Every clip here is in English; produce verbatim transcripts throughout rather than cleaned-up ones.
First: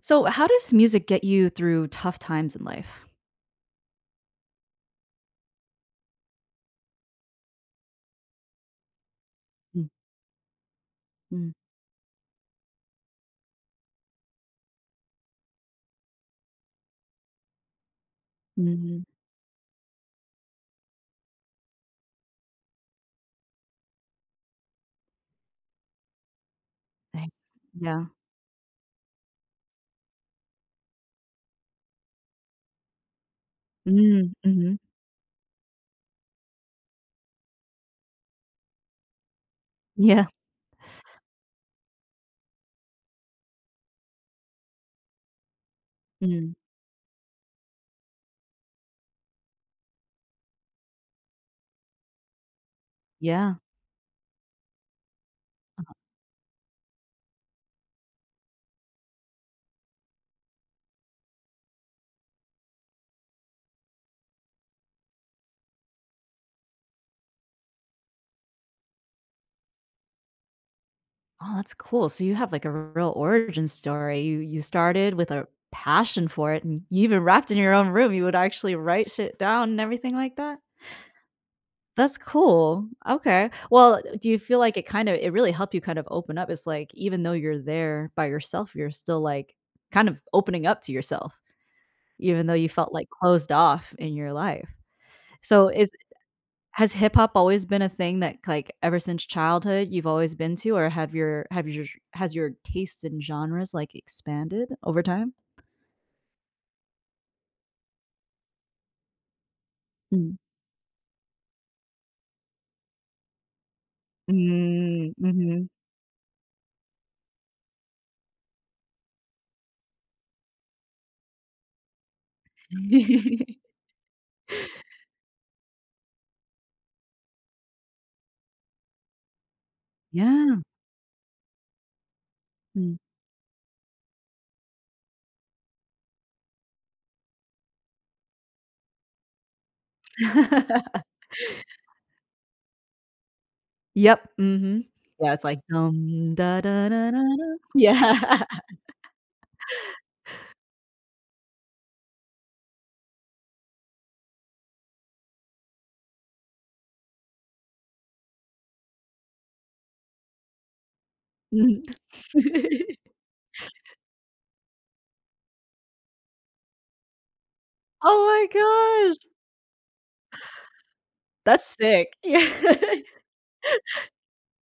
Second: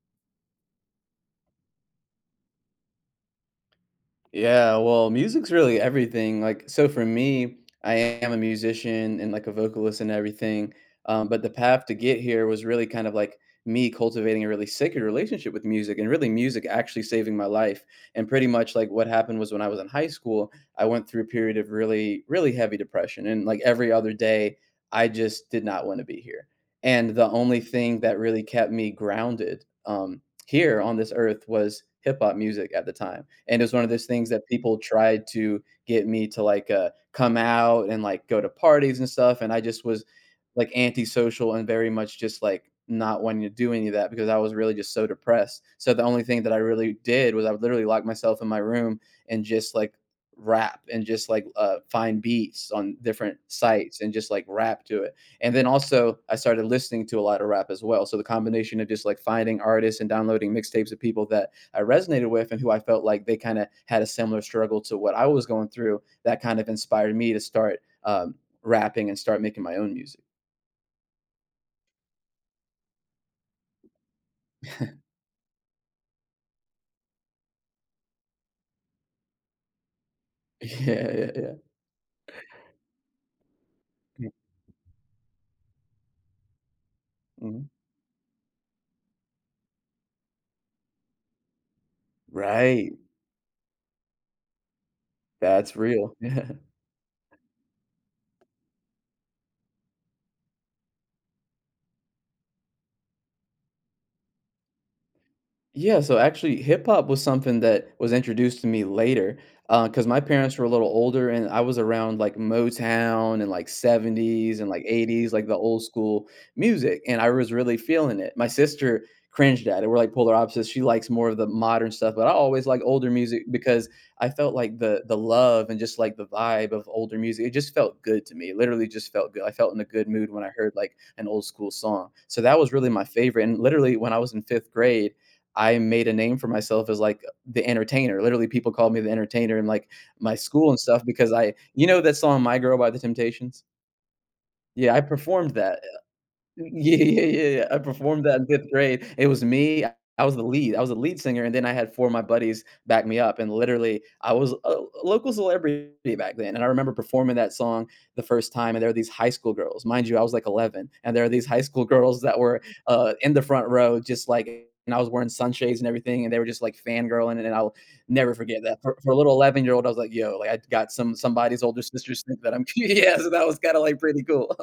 So, how does music get you through tough times in life? Yeah, well, music's really everything. Like, so for me, I am a musician and like a Mm. vocalist and everything. Um, but the Mm. path to get here was really kind of like me cultivating a really sacred relationship with music and really music actually saving my life. And pretty much like Mm. what happened was when I was in high school, I went through a period of really, really heavy depression. And like every other day, I just did not want to be here. And I the only thing Yeah. that really kept me grounded, Um, here on this earth, was hip hop music at the time. And it was one of those things Mm, that people mhm. tried to get me to like uh, come out and like go to parties and stuff. And I just was Yeah. like antisocial and very much just like not wanting to do any of that because I was really just so depressed. So the only thing Mm, that I really did was I would literally lock myself in my room and just like rap and just like uh, find beats on different yeah. sites and just like rap to it. And then also, I started listening to a lot of rap as well. So the combination of just like finding artists and downloading mixtapes of people that I resonated with and who I felt like they kind of had a similar struggle to what I was going through, that kind of inspired me to start um, rapping and start making my own music. Oh, that's cool. So you have like a real origin story. You you started with a passion for it and you even rapped in your own room. You would actually write shit down and everything like that? Yeah, yeah, That's cool. Okay. Well, yeah. do you feel like it kind of it really helped you kind of open up? It's like even though you're Mhm. there by yourself, you're still like kind of opening up to yourself. Even though you felt, Right. like, closed off in your life. So, That's is real. has hip hop always been a thing that, like, ever since childhood you've always been to, or have your have your has your taste in genres, like, expanded over time? Yeah, so actually, hip hop was something that was introduced to me later, because my Mm. parents were a little older, and I was around like Motown and like seventies and like Mm, eighties, like the mhm. old school music, and I was really feeling it. My sister cringed at it. We're like polar opposites. She likes more of the modern stuff, but I always like older music because I felt like the the love and just like the vibe of older music. It just felt good to me. It literally just felt good. I felt in a good mood when I Yeah. heard like an old school song. So that was really Mm. my favorite. And literally, when I was in fifth grade, I made a name for myself as like the entertainer. Literally, people called me the entertainer in like my school and stuff because I, you know, that song "My Girl" by the Temptations. Yep, mhm. Yeah, I Yeah, it's performed like that. dum da da Yeah, da da yeah, yeah, da. yeah. I performed that Yeah. in fifth grade. It was me, I I was the lead. I was the lead singer, and then I had four of my buddies back me up, and literally, I was a a local celebrity back then, and I remember performing that song the first time, and there were these high school girls. Mind you, I was, like, eleven, and there are these high Mhm. school girls that were, uh, in the front row just, like, and I was wearing sunshades and everything, and they were just, like, fangirling, and I'll Oh never forget that. For my for a gosh, little eleven-year-old, I was like, "Yo," like, I got some somebody's that's older sick. sister sent that I'm Yeah. Yeah, so that was kinda, like, pretty cool.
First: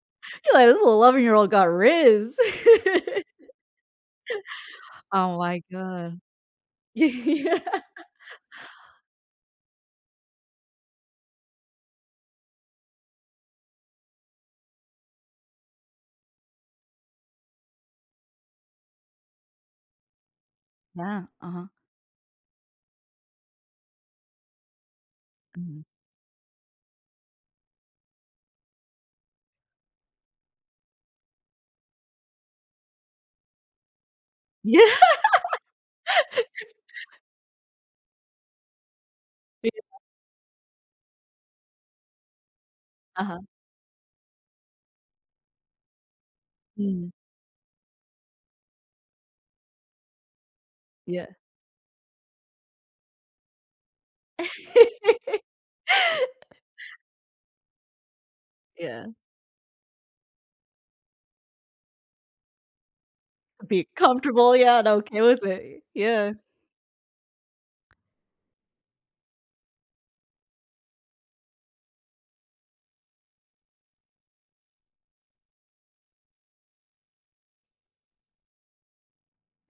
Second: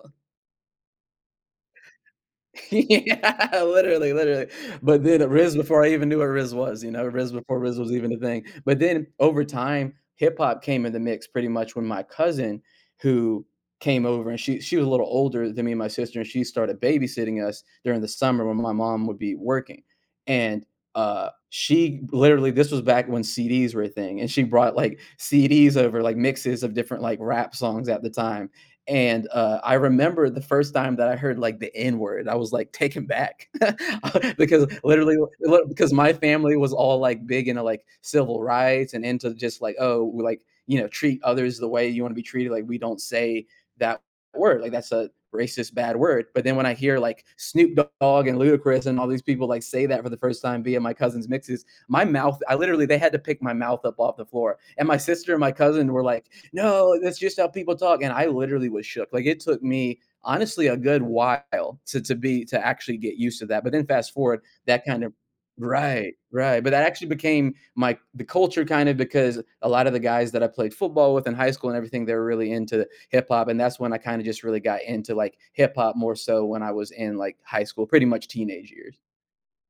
You're like, "This little eleven year old got riz." Yeah, literally, literally. But then Oh Riz my before I even god. knew what Riz was, you know, Riz before Riz was even a thing. But then over time, hip hop came in the mix pretty much when my cousin who came over, and she she was a little older than me and my sister, and she started babysitting us during the summer when my mom would be working. And Yeah, uh uh-huh. she literally, this was back when C Ds were a thing, and she brought like C Ds Mhm. over like mixes of different like rap songs at the time. And uh, I remember the first time that I heard like the N word, I was like taken back. Because Yeah. literally, li- because my family was all like big into like civil rights and into just Yeah, like, oh, we like, you know, treat others the way you want to be treated. Like, we don't uh-huh. say that word. Like, that's a racist bad word. But then when I hear Mm, like Snoop Dogg and Ludacris and all these people like say that for the first time via my yeah. cousin's mixes, my mouth I literally they had to pick my mouth up off the floor. And my sister and my cousin were like, no, that's just how people talk. And I literally was Yeah, shook, like it took me honestly a good while to to be to actually get used to that. But then be fast forward, comfortable, yeah, that and kind of okay with it. right, Yeah. right, but that actually became my the culture kind of, because a lot of the guys that I played football with in high school and everything, they were really into hip hop, and that's when I kind of just really got into like hip hop more so when I was in like high school, pretty much teenage years.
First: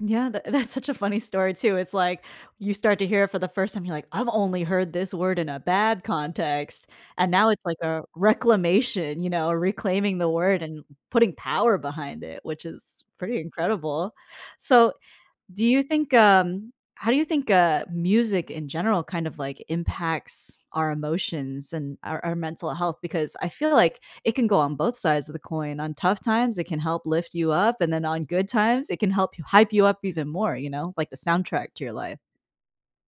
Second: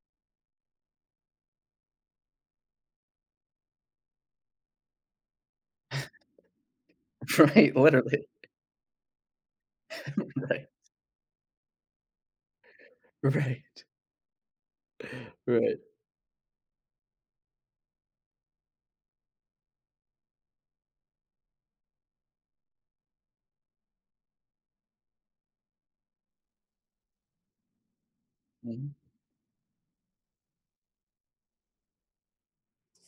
Yeah, tha that's such a funny story too, it's like, you start to hear it for the first time, you're like, "I've only heard this word in a bad context," and now it's Right, like a literally. reclamation, you know, reclaiming the word Right, and putting power behind it, which is pretty right. incredible. So Do Right. you think, um how do you think, uh, music in general kind of, like, impacts our emotions and our our mental health? Because I feel like it can go on both sides of the coin. On tough times, it can help lift you up, and then on good times, Mhm. it can help you hype you up even more, you know, like the soundtrack to your life.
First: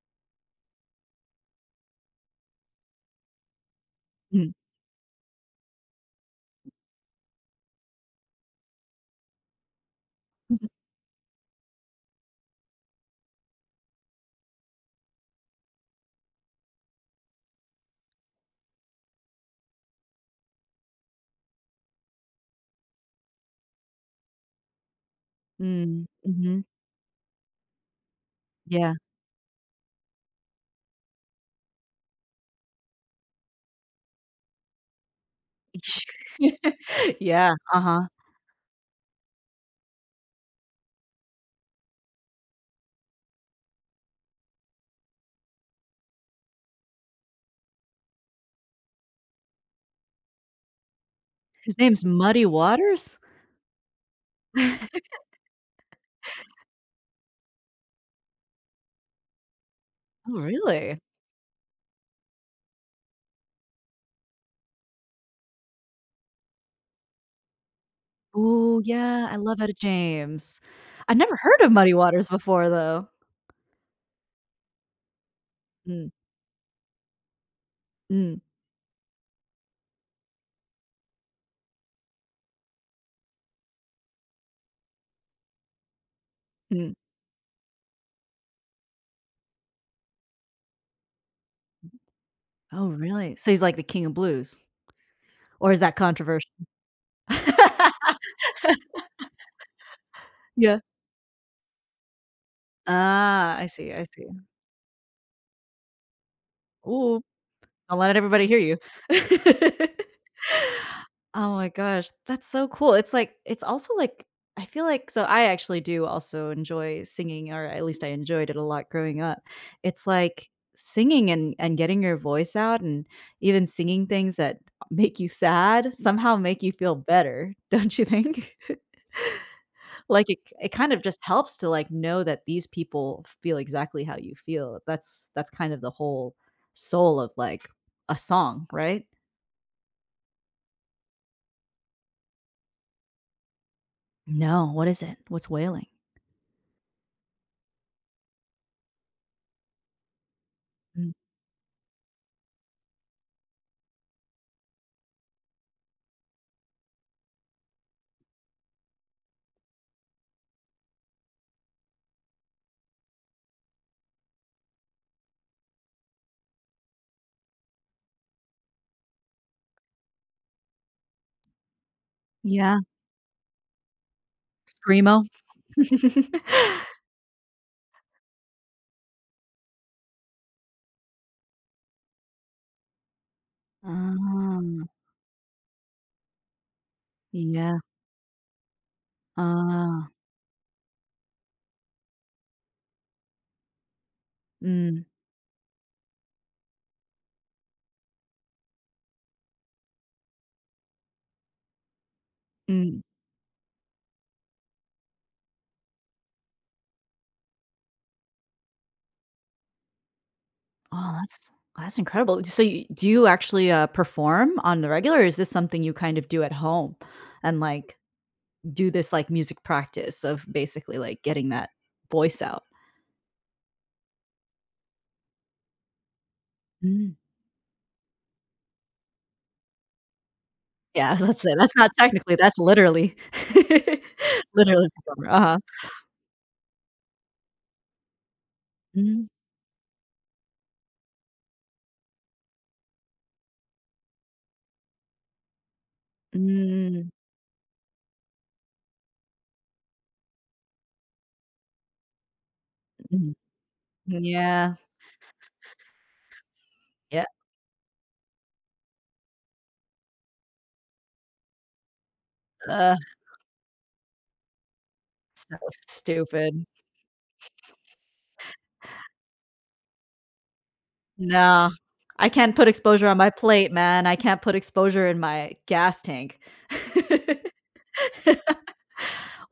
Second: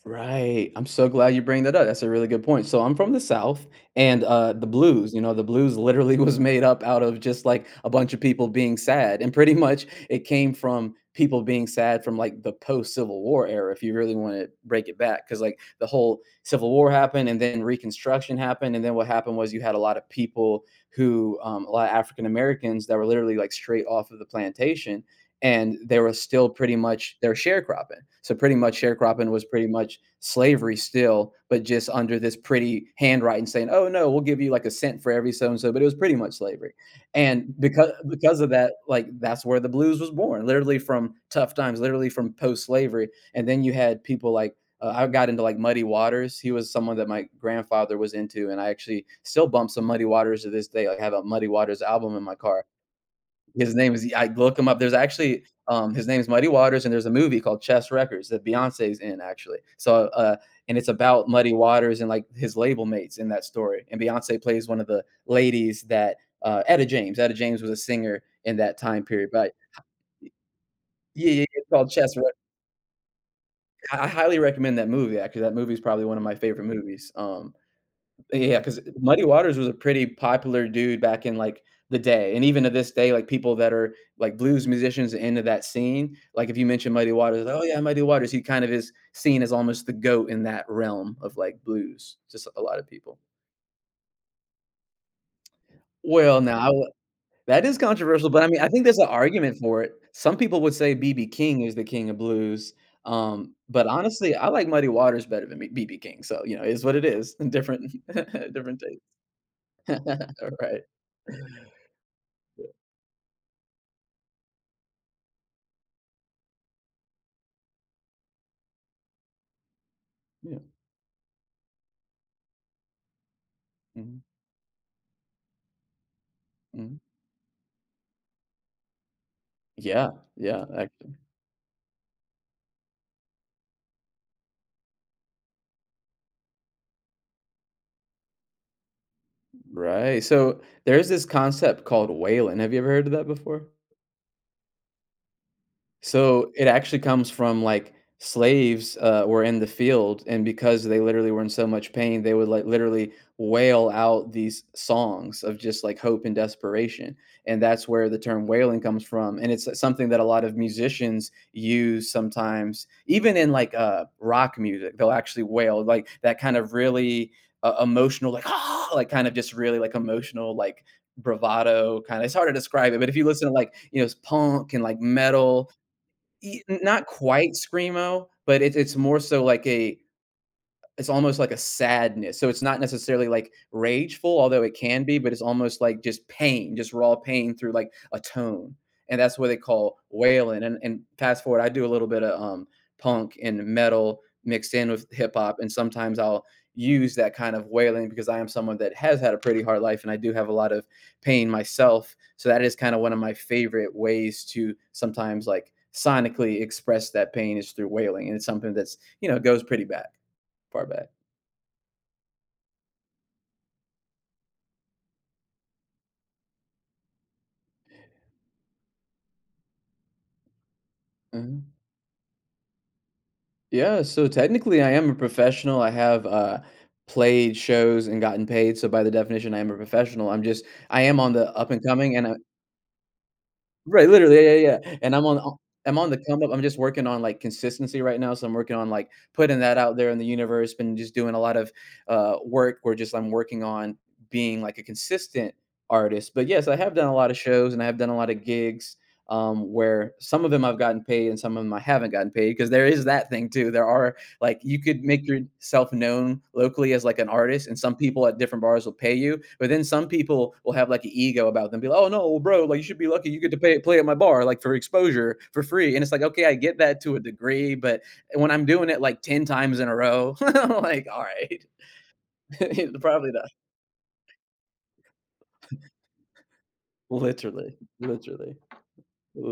Right. I'm so glad you bring that up. That's a really good point. So I'm from the South, and Mm. uh the blues, you know, the blues literally was made up out of just like a bunch of people being sad. And pretty much it came from people being sad from like the post Civil War era, if you really want to break it back. Cause like the whole Civil War happened, and then Reconstruction happened. And then what happened was you had a lot of people who, um, a lot of African Americans that were literally like straight off of the plantation, and they Mm, were still mhm, pretty much, they're sharecropping. So pretty much yeah. sharecropping was pretty much slavery still, but just under this pretty handwriting saying, "Oh no, we'll give you like a cent for every so and so," but it was pretty much slavery. Yeah, And because uh-huh. because of that, like that's where the blues was born, literally from tough times, literally from post slavery. And then you had people like uh, I got into like Muddy Waters. He was someone that my grandfather was into, and I actually still bump some Muddy Waters to this day. Like, I have a Muddy His Waters name's album in my Muddy car. Waters? His name is, I look him up. There's actually um, his name is Muddy Waters, and there's a movie called Chess Records that Beyonce's in actually. So uh, Oh, And it's really? about Muddy Waters and like his label mates in that story. And Beyonce plays one of the ladies that uh, Etta James. Etta James was a singer in that Oh, time yeah, period, I but love Etta James. I yeah, never yeah, heard it's of called Muddy Chess. Rec- Waters before, though. I I highly recommend that movie. Actually, that movie is probably Mm, one of my favorite movies. Um, mm, Yeah, because Muddy Waters was a pretty popular dude back in, like, the day, and even to this day, like, people that are, like, blues musicians into that scene, like, if you mention mm. Muddy Waters, like, "Oh, yeah, Muddy Waters," he kind of is seen as almost the GOAT in that realm of, like, blues, just a lot of Oh, people. really? So he's like the king of blues, or is that Well, controversial? now that is controversial, but, I mean, I think there's an argument for it. Some people would Yeah. say B B King is the king of blues, um, Ah, I but see, I see. honestly, I like Muddy Waters better than B BB King, so, you know, it is what it Ooh, is, different don't let everybody hear you. different taste. All right. Oh my gosh, that's so cool. It's like it's also like I feel like, so I actually do also enjoy singing, or at least I enjoyed it a lot growing up. It's like Yeah, singing and and getting your voice out and even singing mhm. things that make you sad somehow make you feel Mm. better, don't you think? Yeah, Like, it yeah, it kind of actually. just helps to, like, know that these people feel exactly how you feel. That's that's kind of the whole soul of, like, a song, right? Right, so, there's this concept called whaling, have you ever heard of that before? No, what is it? What's wailing? So it actually comes from like slaves uh, were in the field, and because they Mm. literally were in so much pain, they would like literally wail out these songs of just like hope and desperation, and that's where the term wailing comes from. And it's something that a lot of musicians use sometimes, even in like uh, rock music. They'll actually wail like that kind of really uh, emotional, like ah, like kind of just really like emotional, like bravado kind of, it's hard to Yeah, describe it, but if you listen to like you know punk and like screamo. metal. E Not quite screamo, but it's it's more so like a it's almost like a sadness. So it's not necessarily like rageful, although it Oh, can be, but it's almost like just pain, just raw pain through yeah. like a tone. And that's what they call Oh. wailing. And and fast forward, I do a little bit of um punk and metal mixed in Mm, with hip hop. And sometimes I'll use that kind of wailing because I am someone that has had a pretty hard life, and I do have a lot of pain myself. So that is kind mm. of one of my favorite ways to sometimes like sonically express that pain is through wailing. And it's something that's, you know, goes pretty back, far back. Oh, that's that's incredible. So, you do you actually, uh, perform on the regular, or is this something you kind of do at home and, like, do this, like, music practice of basically, like, getting that Mhm. voice out. Yeah, so technically I am a professional. I have uh Mm. played shows and gotten paid, so by the definition I am a professional. I'm just I Yeah, am on that's the it. up That's and not coming. And I technically, that's literally right, literally, yeah, yeah, literally yeah. And I'm performer, on uh-huh. o- I'm on the come up. I'm just working on like consistency right now. So I'm working on like Mm, putting that out there in the universe, been just doing a lot of uh work where just I'm working on being like a consistent artist. But yes, I have done mm, a lot of shows and I have done a lot of gigs um where some of them I've gotten paid and some of them I haven't gotten paid because there is that mm. thing too. There are like Yeah, you could make yourself known locally as like yeah, an artist, and some people at different bars will pay you. But then some people will have like an ego about them, be like, "Oh no, well, bro, like you ugh, should be lucky you get to pay, play at my bar, like for exposure so for free." And it's like, okay, I stupid. get that to a degree, but when I'm doing it like ten times in a row, I'm like, all right, No. I can't put exposure on my probably not. plate, man. I can't put exposure in my gas tank. Literally, literally,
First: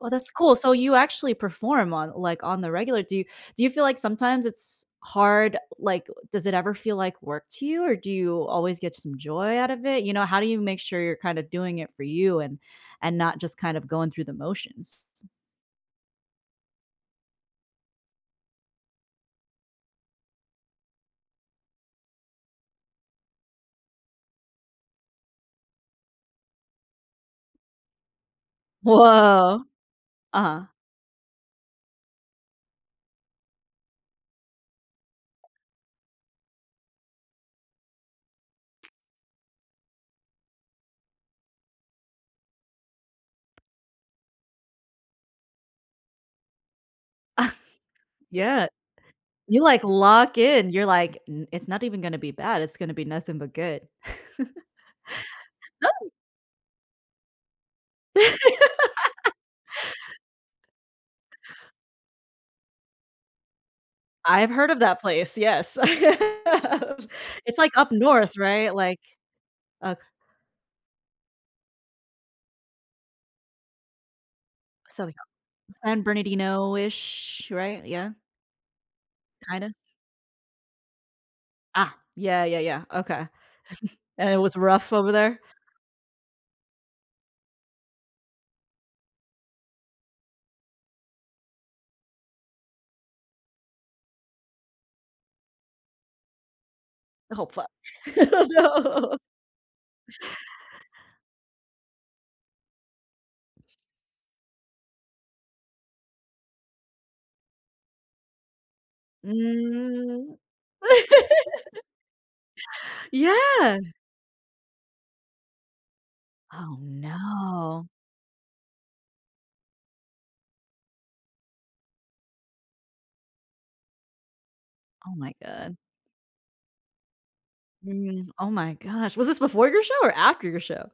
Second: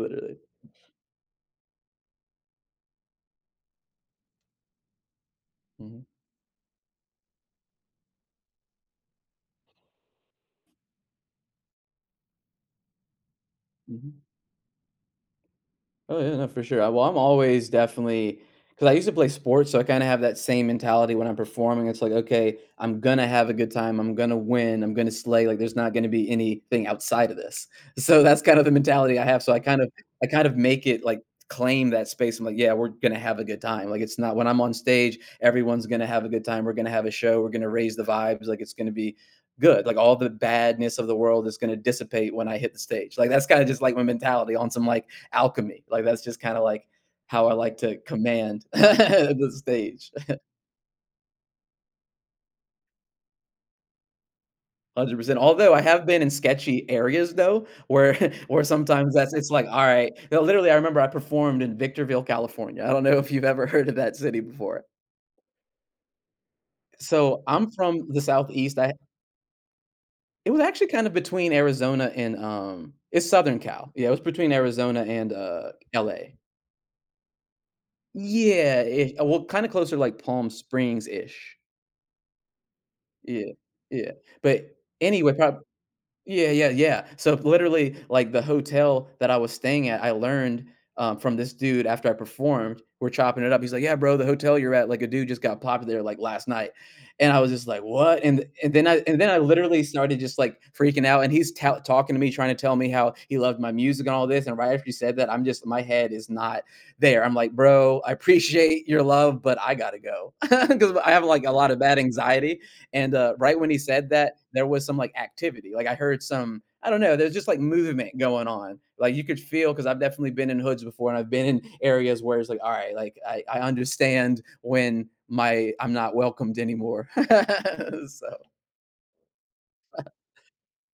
Oh, that's cool. So you actually perform on like, on the regular. Do you do you feel like sometimes it's hard? Mhm, Like, does it ever feel like work to you, or do you always get some joy out of it? You know, how do you make sure you're kind of doing it for you and and not just kind of going mhm. through the motions? Oh yeah, no, for sure. I, well, I'm always definitely because I used to play sports, so I kind of have that same mentality when I'm performing. It's like, okay, I'm gonna have a good time. I'm gonna win. I'm gonna slay. Like, there's not gonna be anything outside of this. So that's kind of the mentality I have. So I Whoa. kind of, I kind of Uh-huh. make it like claim that space. I'm like, yeah, we're gonna have a good time. Like, it's not when I'm on stage, everyone's gonna have a good time. We're gonna have a show. We're gonna raise the vibes. Like, it's gonna be good. Like, all the badness of the world is gonna dissipate when I hit the stage. Like, that's kind of just like my mentality on some like alchemy. Like that's just kind of like how I like to Yeah. command the You, like, stage. lock in. You're like, "N It's not even gonna be bad. It's gonna be nothing but good." one hundred percent. Although I have been in sketchy areas though, where where sometimes that's it's like, all right. No, literally, I remember I performed in Victorville, California. I don't know if you've ever heard of that city I've heard of before. that place, yes. So It's, I'm like, up from the north, right? southeast. I Like, uh, It was actually kind of between Arizona and um it's Southern Cal. Yeah, it was between Arizona South and uh San L A. Bernardino-ish, right? Yeah, Yeah, it, well, kind kinda? of closer to like Palm Springs ish. Ah, yeah, yeah, yeah, okay. Yeah, yeah. And it was But rough over anyway, there? prob- Yeah, yeah, yeah. So literally, like the hotel that I was staying at, I learned, um, from this dude after I performed. We're chopping it up. He's like, "Yeah, bro, the hotel you're at, like a dude just got popped there like last night," and I Oh, was just fuck. like, "What?" And and then I No. and then I literally started just like freaking out. And he's ta- talking to me, trying to tell me how he loved my music and all this. And right after he said that, I'm just my head is not there. I'm like, "Bro, I appreciate your love, but I gotta go Mm. because I have like a lot of bad anxiety." And uh, right when Yeah. he said that, there was some like activity. Like I heard some, Oh, I don't know, there's just like no. movement going on. Like you could feel because I've definitely been in hoods before and I've been in areas where it's like, all right, like I, I understand when Oh my my god. I'm not welcomed anymore. Mm, so oh my gosh. Was this before your show or after your show?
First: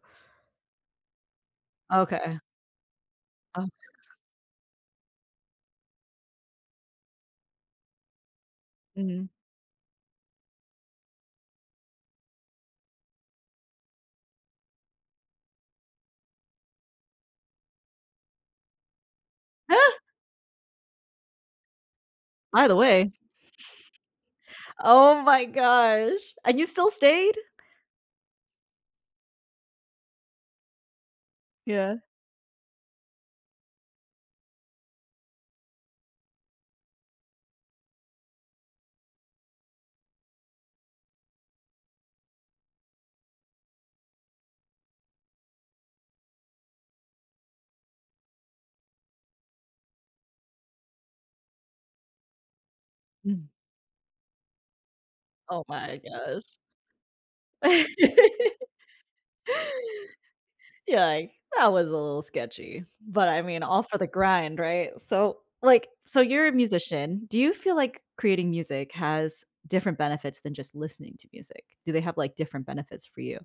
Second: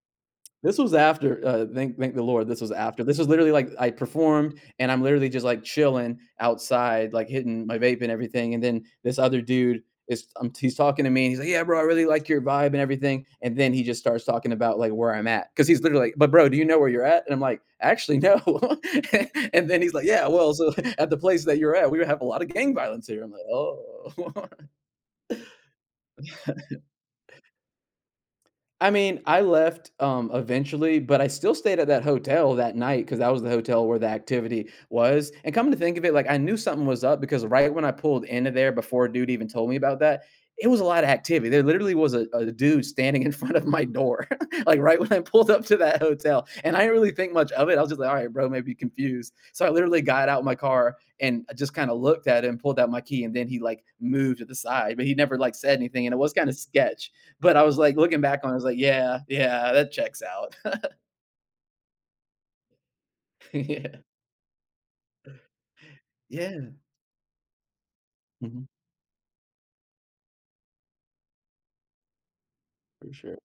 this was after, uh, thank thank the Okay. Lord, this was after. This was literally Oh, like I performed and I'm literally just like chilling outside, like hitting my vape and everything. And then this mhm. other dude is um, he's talking to me and he's like, yeah, bro, I really like your vibe and everything. And then he just starts talking about like where I'm at. Cause he's literally like, but bro, do you know where you're at? And I'm like, actually no. And then Ah, he's like, yeah, well, so at the place that you're at, we have a lot of by gang the violence way. here. I'm like, oh. Oh my gosh. And you still stayed? I mean, I left, um, eventually, but I still stayed at Yeah. that hotel that night because that was the hotel where the activity was, and coming to think of it, like, I knew something was up because right when I pulled into there before a dude even told me about that, it was a lot of activity. There literally was a a dude standing in front of my door, like, right when I pulled up to that hotel, and I didn't really think much of it. I was just like, "All right, bro, maybe confused." So I literally got out my car and I just kinda looked at him, pulled out my key, and Mm. then he, like, moved to the side, but he never, like, Oh said my anything, and it was gosh. kinda sketch. But I was, like, looking back on it, I was like, "Yeah, yeah, that checks out." Yeah, like, "That was a little sketchy," but, I mean, all Yeah. for the grind, right? So, like, so you're a Yeah. musician. Do you feel like creating Mhm. music has different benefits than just listening to music? Do they have, like, different benefits For for sure. you?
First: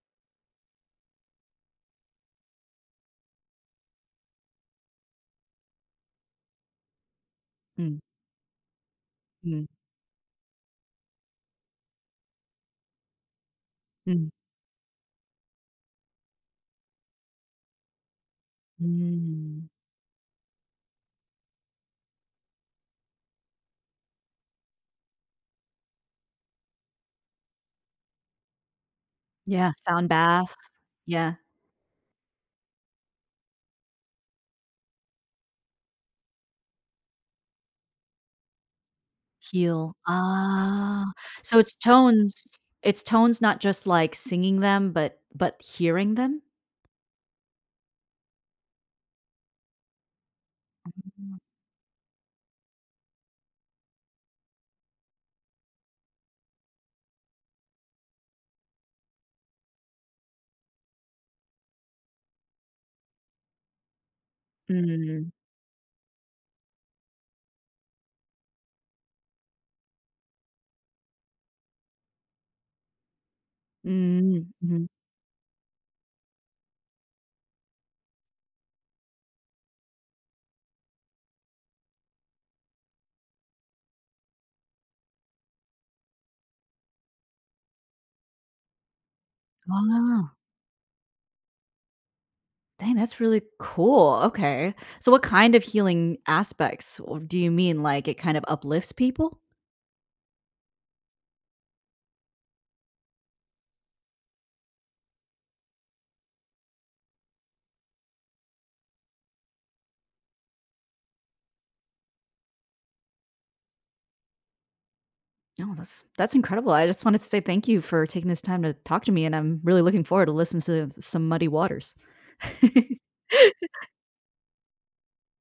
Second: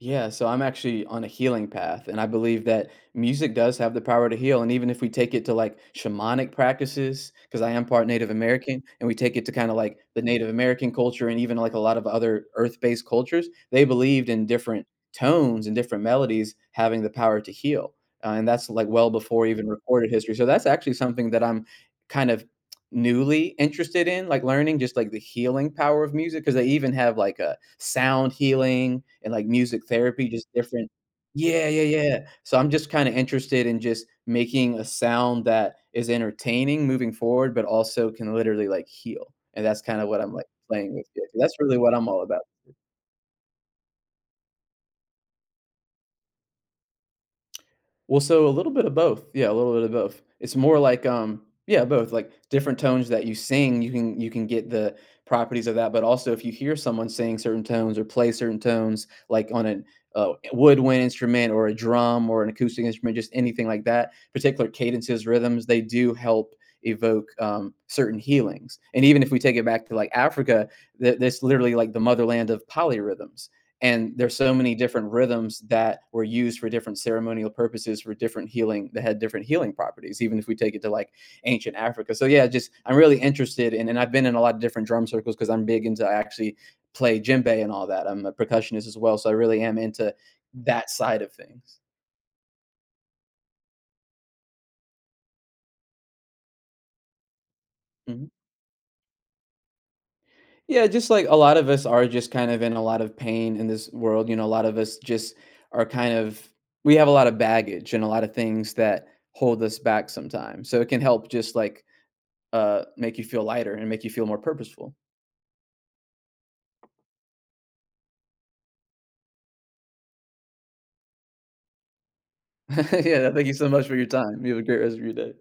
Yeah, so I'm actually on a healing path, and I believe that music does have the power to heal. And even if we take it to like shamanic practices, because I am Mm, part Native American, and we take it to mm, kind of like the Native American culture and even like a lot of other earth based cultures, they believed mm, in different tones and different melodies having the power to heal. Uh, and that's like well before mm. even recorded history. So that's actually something that I'm kind of newly interested in, like learning just like the healing power of music, because they even have like a sound healing and like Yeah, music sound therapy, just bath. different Yeah. Yeah, yeah, yeah. So I'm just kinda interested in just making a sound that is entertaining moving forward, but also can literally like heal. And that's Heal. kinda what I'm like playing with. Ah, Yeah, that's so it's really what I'm all about. tones it's tones, not just, like, singing them, but but hearing them? Well, so a little bit of both. Yeah, a little bit of both. It's more like, Mhm. um, yeah, both. Like different tones that you sing, you can you can get the properties of that. But also, if you hear someone sing certain tones or play certain tones, like on a uh, woodwind instrument or a drum or an acoustic instrument, just anything like that, particular cadences, Mm, rhythms, they do help evoke um, certain healings. And even if we take it back to like Africa, th- that's literally like the motherland of polyrhythms, and there's mm, so many mhm. different rhythms that were used for different ceremonial purposes for different healing that had different healing properties, even if we take it to like ancient Africa. So yeah, just I'm really interested in. And I've been in a lot of different drum circles because I'm big into, I actually play djembe and all that. I'm a percussionist as well, so I really am into Ah. that side of things. Dang, that's really cool. Okay. So what kind of healing aspects w- do you mean? Like it Mhm. kind of uplifts people? Yeah, just like a lot of us are just kind of in a lot of pain in this world, you know, a lot of us just are kind of we have a lot of baggage and a lot of things that hold us back sometimes, so it can help just like, uh, make you feel lighter and make you feel more purposeful. No, that's that's incredible. I just wanted to say thank you for taking this time to talk to me, and I'm really looking forward to listening to some Muddy Waters. Yeah, thank you so much for your time. You have a great rest of your day.